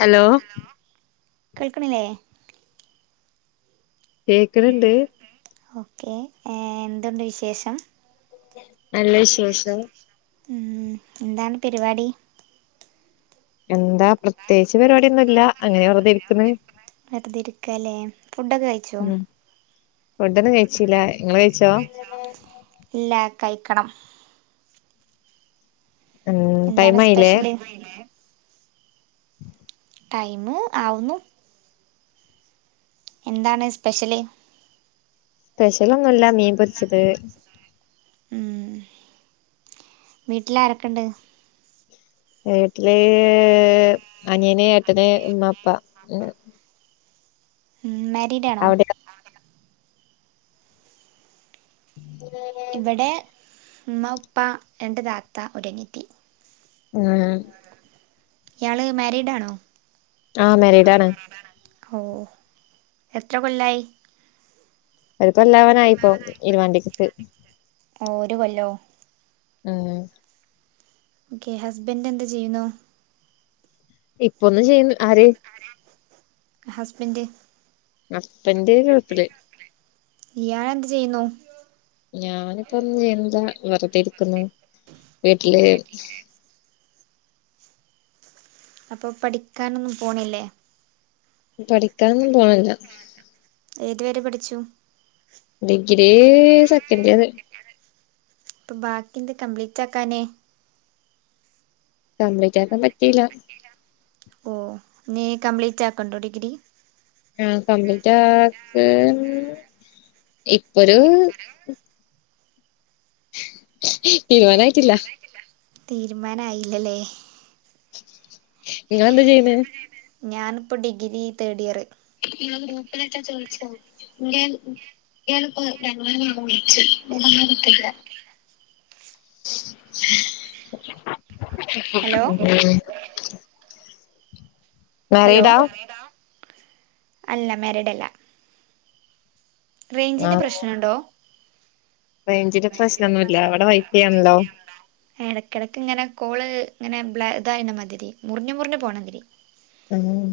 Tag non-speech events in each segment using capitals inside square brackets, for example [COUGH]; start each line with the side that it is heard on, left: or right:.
left: Hello...
right: ലേ... കേൾക്ക്ണില്ലേ?.
left: കേക്ക്ണ്‌ണ്ട്
right: കേക്ക്ണില്ലേ? ഓക്കേ എന്തുണ്ട് വിശേഷം
left: നല്ല വിശേഷം.
right: ഉം. എന്താണ് പരിപാടി.
left: എന്താ പ്രത്യേകിച്ച് പരിപാടിയൊന്നും ഇല്ല അങ്ങനെ വെറതെ ഇരിക്ക്ന്ന്.
right: വെറുതെഇരിക്കാല്ലേ ഫുഡൊക്കെ കഴിച്ചോ?
left: ഫുഡ് ഒന്നും കഴിച്ചില്ല ഇങ്ങള് കഴിച്ചോ? [UNINTELLIGIBLE]
right: ഇല്ല കഴിക്കണം.
left: ഉം
right: എന്താണ്
left: ടൈം ആയില്ലേ
right: സ്പെഷ്യല്? ടൈമ് ആവുന്നു. എന്താണ് സ്പെഷ്യല്?
left: സ്പെഷലൊന്നും ഇല്ല മീൻ പൊരിച്ചത്.
right: ഉം. വീട്ടില് ആരൊക്കെണ്ട്?
left: വീട്ട്ല് അനിയന് ഏട്ടന് ഉമ്മാ ഉപ്പാ
right: ഉം മാരീഡാണോ
left: അവിടെയോ [UNINTELLIGIBLE]
right: ഇവടെ ഇമ്മ ഉപ്പ രണ്ട് താത്ത ഒരനിയത്തി
left: ഉം
right: ഇയാള് മാരീഡാണോ?
left: ആഹ് മാരീഡ് ആണ്
right: ഓഹ് എത്ര കൊല്ലായ്
left: ഒര് കൊല്ലാവാനായിപ്പോ ഇര്പാന്തിക്കക്ക്
right: ഓഹ് ഒരു കൊല്ലോ
left: ഉം
right: ഓക്കെ ഹസ്ബന്റെന്ത് ചെയ്യുന്നു
left: ഇപ്പൊന്നും ചെയ്യ്ന്ന് ആര്
right: ഹസ്ബെന്റ്
left: ഹസ്ബെന്റ് ഗെൾഫ് ല്
right: ഇയാളെന്ത് ചെയ്യുന്നു
left: ഞാനിപ്പോ ഒന്നും ചെയ്യ്ന്നില്ല വെറ്തെ ഇരിക്കുന്നു വീട്ട്ല്
right: അപ്പൊ പഠിക്കാനൊന്നും പോണില്ലേ
left: പഠിക്കാനൊന്നും പോണ്ല്ലാ
right: ഏത് വെരെ പഠിച്ചു
left: ഡിഗ്രീ സെക്കന്റിയറ്
right: അപ്പൊ ബാക്കി എന്തേ കംപ്ലീറ്റാക്കാനേ
left: കംപ്ലീറ്റാക്കാം പറ്റീലാ
right: ഞ്ഞ് കംപ്ലീറ്റാക്ക്ണ്ടോ ഡിഗ്രി
left: ആഹ് കംപ്ലീറ്റാക്കാൻ ഇപ്പൊരു തീര്മാനായ്ട്ടില്ലാ
right: തീര്മാനായില്ലലേ
left: ഇങ്ങളെന്താ ചെയ്യ്ന്നേ
right: ഞാന്പ്പം ഡിഗ്രി തേഡ്‌യറ്
left: ഇങ്ങളെ ഗ്രൂപ്പിലൊക്കെ ചോയ്ച്ചോ [UNINTELLIGIBLE]
right: ഹലോ ഹലോ മാരീഡാ അല്ല മരീഡല്ലാ റെയ്ഞ്ചിന്റെ പ്രശ്നണ്ടോ
left: റെയ്ഞ്ചിന്റെ പ്രശ്നാെന്നുല്ലാ അവടെ വൈഫയുണ്ടോ
right: എടെക്ക് എടെക്ക്ങ്ങെനെ കോള് ഇങ്ങെനെ ബ്ലാ ഇതായിന്ന മാതിരി മുറിഞ്ഞ് മുറിഞ്ഞ് പോണാതിരി
left: ഉം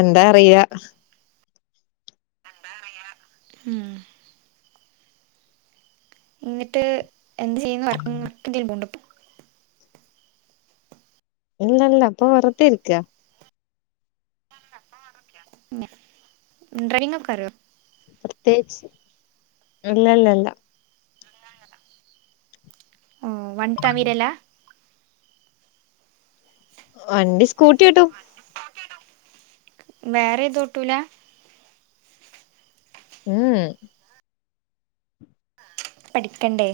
left: എന്താ അറീലാ
right: എന്താ അറീലാ ഉം ഇന്നിട്ട് എന്ത് ചെയ്യ്ന്നു വർക്ക [UNINTELLIGIBLE] ങ്കിലും പോവ്ണ്ടാേ
left: ഇല്ലല്ലാ ഇപ്പ വെറ്തെ ഇര്ക്കാ
right: ഡ്രൈഗ് ഒക്കെ അറിയാേ
left: പ്രത്യേകിച്ച് അല്ലല്ലല്ലാ
right: ല്ലല്ലല്ലാ ഓഹ് വൺട്ടാ വീരല്ലാ
left: വണ്ടി സ്കൂട്ടി ഓട്ടും
right: വേറെേതും ഓട്ടൂലാ
left: ഉം ഉം
right: പഠിക്കണ്ടേ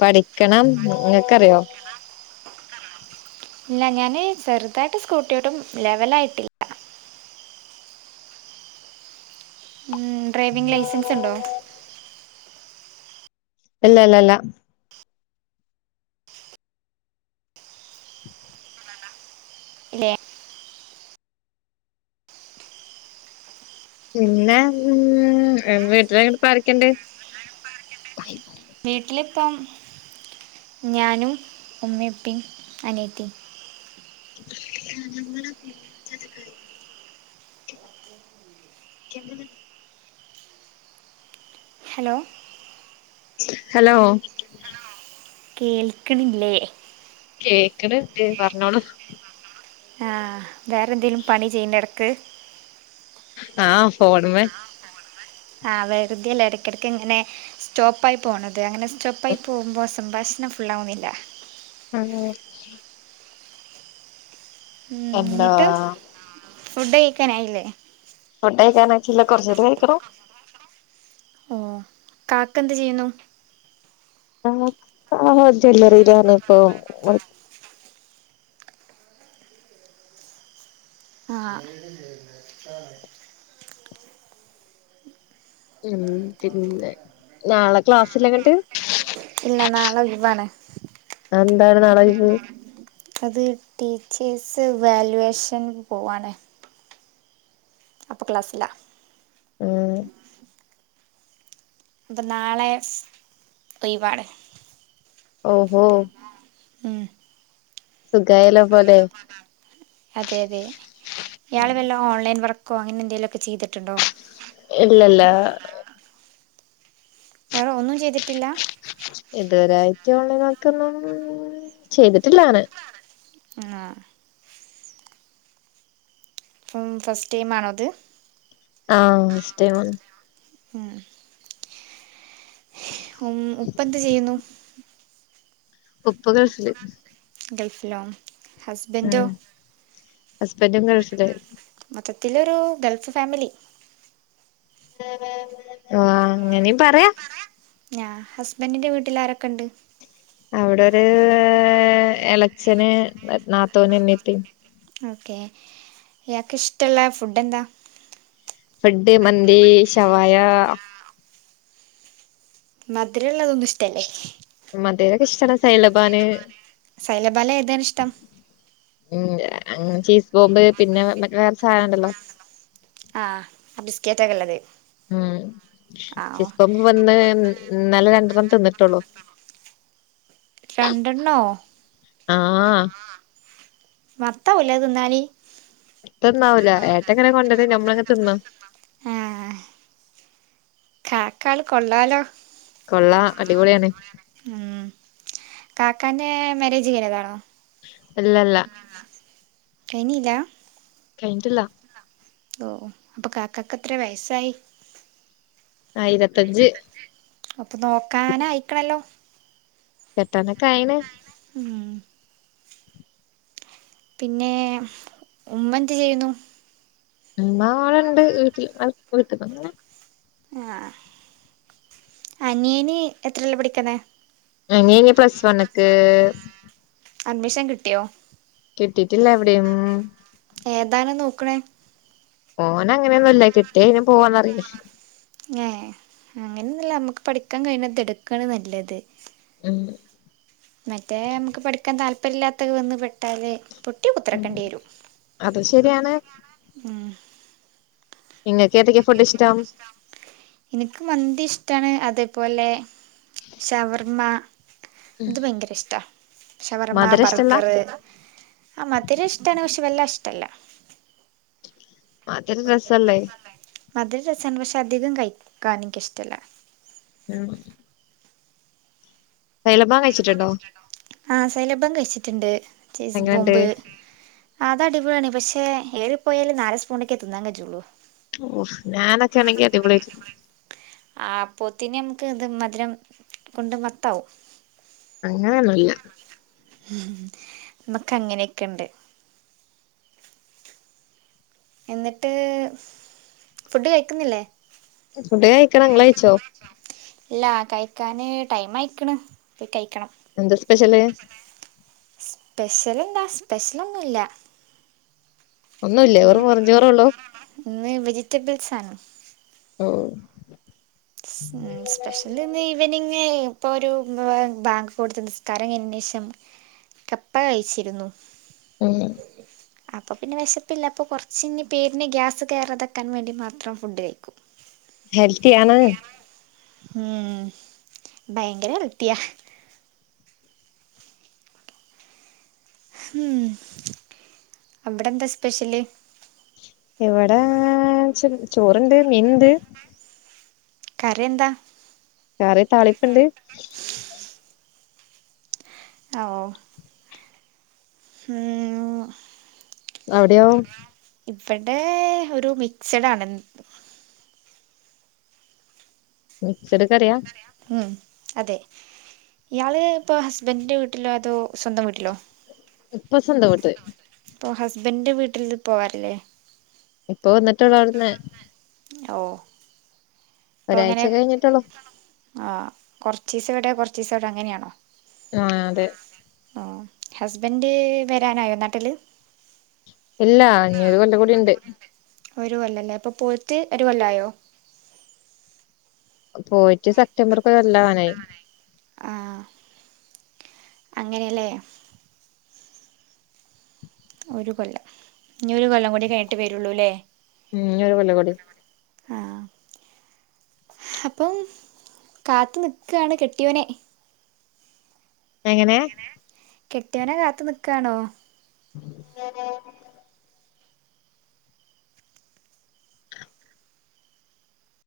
left: പഠിക്കണം ഇങ്ങക്കറിയോ
right: ഇല്ല ഞാന് ചെറുതായിട്ട് സ്കൂട്ടി യോട്ടും ലെവല ആയിട്ടില്ല ഡ്രൈവിംഗ് ലൈസൻസ് ഒണ്ടോ
left: ഇല്ല ഇല്ലല്ല
right: ഇല്ലേ
left: പിന്നെ ഉമ് വീട്ടിൽ ആരൊക്കെ എണ്ട്
right: വീട്ടിലിപ്പം ഞാനും ഉമ്മയ് ഇപ്പി അനിയത്തി
left: [UNINTELLIGIBLE] [UNINTELLIGIBLE]
right: ഹലോ
left: ഹലോ
right: കേൾക്കണില്ലേ?
left: കേക്കണ് ണ്ട് പറഞ്ഞോളു.
right: ആഹ് വേറെന്തേലും പണി ചെയ്യന്നെടക്ക്
left: ആഹ് ഫോണുമ്മേ
right: ആഹ് വെറുതെയല്ല എടയ്ക്കെടക്കിങ്ങനെ സ്റ്റോപ്പായി പോണത് അങ്ങനെ റ്റോപ്പായി പോവുമ്പ സംഭാഷണം ഫുള്ളാവുന്നില്ല.
left: ആഹ്
right: ഉമ്
left: എന്താ
right: ന്നിട്ട് ഫുഡ് കഴിക്കാനായില്ലേ?
left: ഫുഡ്‌ കഴിക്കാനായിട്ടില്ലേ കൊറേച്ചഴിഞ്ഞിട്ട് കഴിക്കടോ.
right: കാക്കന്ത് ചെയ്യുന്നു?
left: കാക്ക ഒര് ജ്വല്ലറിലാരുന്നുപ്പൊ
right: ആഹ്
left: ഉമ് പിന്നെ നാള ക്ലാസ്സില്ലങ്ങട്ട്?
right: ഇല്ല നാളെ ഒഴിവാണ്.
left: അന്താണ് നാള ഒഴിവ്?
right: അത് ടീച്ചേഴ്സ് വാലുവേഷൻ പോവാണ്. അപ്പ ക്ലാസ്സില്ല.
left: ഉമ്
right: ഇപ്പം നാളെ ലീവാണ്.
left: ഓഹ് ഒഹ്
right: ഉമ്
left: സുഖായല്ലോ പ തെ
right: അതെ അതെ ഇയാള് വല്ല ഓൺലൈൻ വർക്കോ അങ്ങനെന്തെലൊക്കെ ചെയ്തിട്ടുണ്ടോ?
left: ഇല്ലല്ല.
right: വേറ ഒന്നും ചെയ്തിട്ടില്ല?
left: ഇതുവരായിറ്റൊൺലൈൻ വർക്കൊന്നും ചെയ്തിട്ടില്ലാന്.
right: ആഹ് ഉമ് ഫസ്റ്റ് ടൈമാണോത്?
left: ആഹ് ഫസ്റ്റ് ടൈമാന്ന്.
right: ഉമ് ഉമ് ഉപ്പ ന്ത് ചെയ്യുന്നു?
left: ഉപ്പ ഗൾഫില്.
right: ഗൾഫിലോ ഹസ്ബന്റൊ?
left: ഹസ്ബന്റും ഗൾഫില്.
right: മൊത്തത്തിലൊരു ഗൾഫ് ഫാമിലി.
left: ആഹ് അങ്ങനേം പറയാം.
right: ഞാ ഹസ്ബന്റിന്റെ വീട്ടിലാരക്കെണ്ട്?
left: അവിടൊര് എളച്ചന് നാത്തോൻ ഇമ്മി ഇപ്പി
right: ഓക്കേ ഇയാക്കിഷ്ടൊള്ള ഫുഡെന്താ?
left: ഫെഡ്, മന്തി, ഷവായ.
right: മധ്രള്ളതൊന്നു ഇഷ്ടല്ലേ?
left: മധുരക്കെ ഇഷ്ടാണ് സൈലബാന്
right: സൈലബാൻല് ഏതാണിഷ്ടം?
left: ഉം അങ്ങ് ചീസ് ബോംബ് പിന്നെ മറ്റ് വേറെ സാധനണ്ടല്ലോ?
right: അ ബിസ്‌ക്കറ്റൊക്കെള്ളത്?
left: ഉം ചിസ്ബോംബ് വന്ന് ഇന്നലെ രണ്ടെണ്ണം തിന്നിട്ടൊള്ളൂ.
right: രണ്ടെണ്ണോ
left: ആഹ്അ
right: മത്താകൂല്ലേ അത് തിന്നാല്
left: മത്തൊന്നാവില്ല. ഏട്ടൻങ്ങനെ കൊണ്ടരും നമ്മളിങ്ങനെ തിന്നും
right: അക്ക ആളുകൊള്ളാലോ
left: കൊള്ളാം. അടിപൊളിയാണ്.
right: ഉം. കാക്കാന്റെ മാര്യേജ് കയ്ഞ്ഞതാണോ
left: ഇല്ലല്ലാ.
right: കഴിഞ്ഞില്ല
left: കഴിഞ്ഞിട്ടില്ല.
right: ഓഹ്. അപ്പൊ കാക്കാക്കെത്ര വയസ്സായി?
left: ആഹ്. ഇരത്തഞ്ച്.
right: അപ്പൊ, നോക്കാനായിക്ണല്ലോ
left: കെട്ടാനൊക്കെ ആയീണ്.
right: ഉം. പിന്നേ ഉമ്മ എന്തു ചെയ്യുന്നു?
left: ഇമ്മാ വെള ണ്ട് വീട്ടിൽ വീട്ട്ന്ന് ങ്ങനെ
right: ആഹ്. അനിയന് എത്രയിലാ പഠിക്ന്നേ?
left: അനിയൻ ഇനി പ്ലസ്സ് വണ്ണിക്ക്.
right: അഡ്മിഷൻ കിട്ടിയോ
left: കിട്ടീട്ടില്ല എവിടെയും
right: ഏതാണ് നോക്ണേ?
left: ഓനങ്ങനെയൊന്നുല്ല. കിട്ടിയാ എയിനും പോകുവോന്നറിണ്.
right: ഏഹ് ഇല്ലാ. നമക്ക് പഠിക്കാൻ കഴിയ്ണതെടുക്കാണ് നല്ലത്.
left: ഉം
right: മറ്റേ നമക്കു പഠിക്കാൻ താല്പര്യല്ലാത്തതു വന്നുപെട്ടാല് പൊ ട്ടി
left: ഉം
right: കുത്തർക്കണ്ട്യേരും. അതും ശരിയാണ്. ഉം
left: ഇങ്ങക്കേതൊക്കെ ഫുഡിഷ്ടം?
right: ഇനിക്കു മന്തിയിഷ്ടാണ്. അതേപോലെ ഷവർമ്മ അതു ഭയങ്കരയിഷ്ടാ ഷവർമ്മ,
left: മധുരം ഇഷ്ടല്ല
right: ബർഗറ് ആഹ്. മധുരഷ്ടാണ് പക്ഷേ വെല്ലാഷ്ടല്ല.
left: മധ്‌രം രസല്ലേ
right: മധുരം രസാണ്. പക്ഷേ അധികം കഴിക്കാൻ ഇൻക്കിഷ്ടല്ല.
left: ഉം സൈലബാൻ കഴിച്ചിട്ടുണ്ടോ?
right: ആഹ് സൈലബാൻ കഴിച്ചിട്ടുണ്ട് ചീസ്
left: എങ്ങനെണ്ട്
right: ബോംമ്പ് ആഹ് അതടി പൊളിയാണെ. പക്ഷേ ഏറിപ്പോയാലൊരു നാലുസ്പൂണൊക്കെ തിന്നാൻ കജെജൊള്ളൂ.
left: ഓഹ് ഞാനൊക്കെണെങ്കി അടിപൊളി
right: ആഹ് അപ്പോത്തിനു നമ്ക്കു മധുരംകൊണ്ടു മത്താവും
left: അങ്ങനെയൊന്നുല്ല.
right: നമുക്കങ്ങനെയൊക്കെണ്ട്. എന്നിട്ട്, ഫുഡ് കഴിക്കുന്നില്ലേ?
left: ഫുഡു കഴിക്കണം. ഇങ്ങൾ കഴിച്ചോ?
right: ഇല്ല കഴിക്കാന് ടൈമായിക്ണ്. പോയി കഴിക്കണം.
left: എന്താസ്പെഷ്യല്
right: സ്പെഷ്യലെന്താ സ്പെഷ്യലൊന്നുമില്ല.
left: ഒന്നുല്ലേ വെറും
right: ഉം
left: വെറുംചോറൊള്ളൂ
right: ഇന്നുവെജിറ്റബിൾസാണ്
left: ഓ
right: [UNINTELLIGIBLE] സ്പെഷ്യൽ ഇന്ന് ഈവനിംങ് ഇപ്പൊ ഒരു ബാങ്കു കോഴ്സുണ്ട് നിസ്കാരത്തിനുശേഷം കപ്പ കഴിച്ചിരുന്നു
left: ഉം
right: അപ്പോൾ പിന്നെ വിശപ്പില്ല അപ്പോൾ കുറച്ച ഇ പേരിന് ഗ്യാസ് കയറാതക്കാൻ വേണ്ടി മാത്രം ഫുഡ് കയ്ക്കും
left: ഹെൽത്തി ആണ്
right: ഉം ഭയങ്കര ഹെൽത്തിയ ഉം അവിടെ എന്താ സ്പെഷ്യല്
left: എവിടെ ചോറണ്ട് മീൻണ്ട്
right: കറി എന്താ
left: വേറെ താളിപ്പുണ്ട്
right: ആഹ് ഓ ഉം
left: അവിടെയോ
right: ഇവിടെ ഒരു മിക്സഡാണ്
left: മിക്സഡ് കറിയ
right: ഉം അതെ ഇയാള് ഇപ്പൊ ഹസ്ബൻഡന്റെ വീട്ടിലോ അതോ സ്വന്തം വീട്ടിലോ
left: ഇപ്പ സ്വന്ത വീട്ട്
right: ഇപ്പോ ഹസ്ബന്റെ വീട്ടിൽ ഇത് പോവാറല്ലേ
left: ഇപ്പൊ വന്നിട്ടള്ള അവിടന്ന്
right: ഓ അപ്പൊ അങ്ങനെ
left: ഒരാഴ്ച കഴിഞ്ഞിട്ടുള്ളൂ
right: ആഹ് കുറച്ച് ദിവസം എവിടെ കൊറച്ച് ദിവസ എവിടെ അങ്ങനെയാണോ
left: ആഹ് അതെ
right: ആഹ് ഹസ്ബൻഡ് വരാനായോ നാട്ടിൽ
left: ഇല്ല ഇനി ഒരു കൊല്ലം കൂടി ഉണ്ട്
right: ഒരു കൊല്ല അല്ലേ അപ്പോൾ പോയിറ്റ് ഒരു കൊല്ല ആയോ
left: പോയിട്ട് സെപ്റ്റംബർ ഒരുക്കൊല്ലാവാനായി
right: ആഹ് അങ്ങനെയല്ലേ ഒരു കൊല്ലം ഇനി ഒരു കൊല്ലം കൂടി കഴിഞ്ഞിട്ട് വരുള്ളൂ അല്ലേ
left: ഉം ഇനി ഒരു കൊല്ല കൂടി
right: ആഹ് അപ്പം കാത്തു നിൽക്കാണ് കെട്ടിയോനെ
left: എങ്ങനെ
right: കെട്ടിയവനെ കാത്ത് നിക്കാണോ
left: [INAUDIBLE]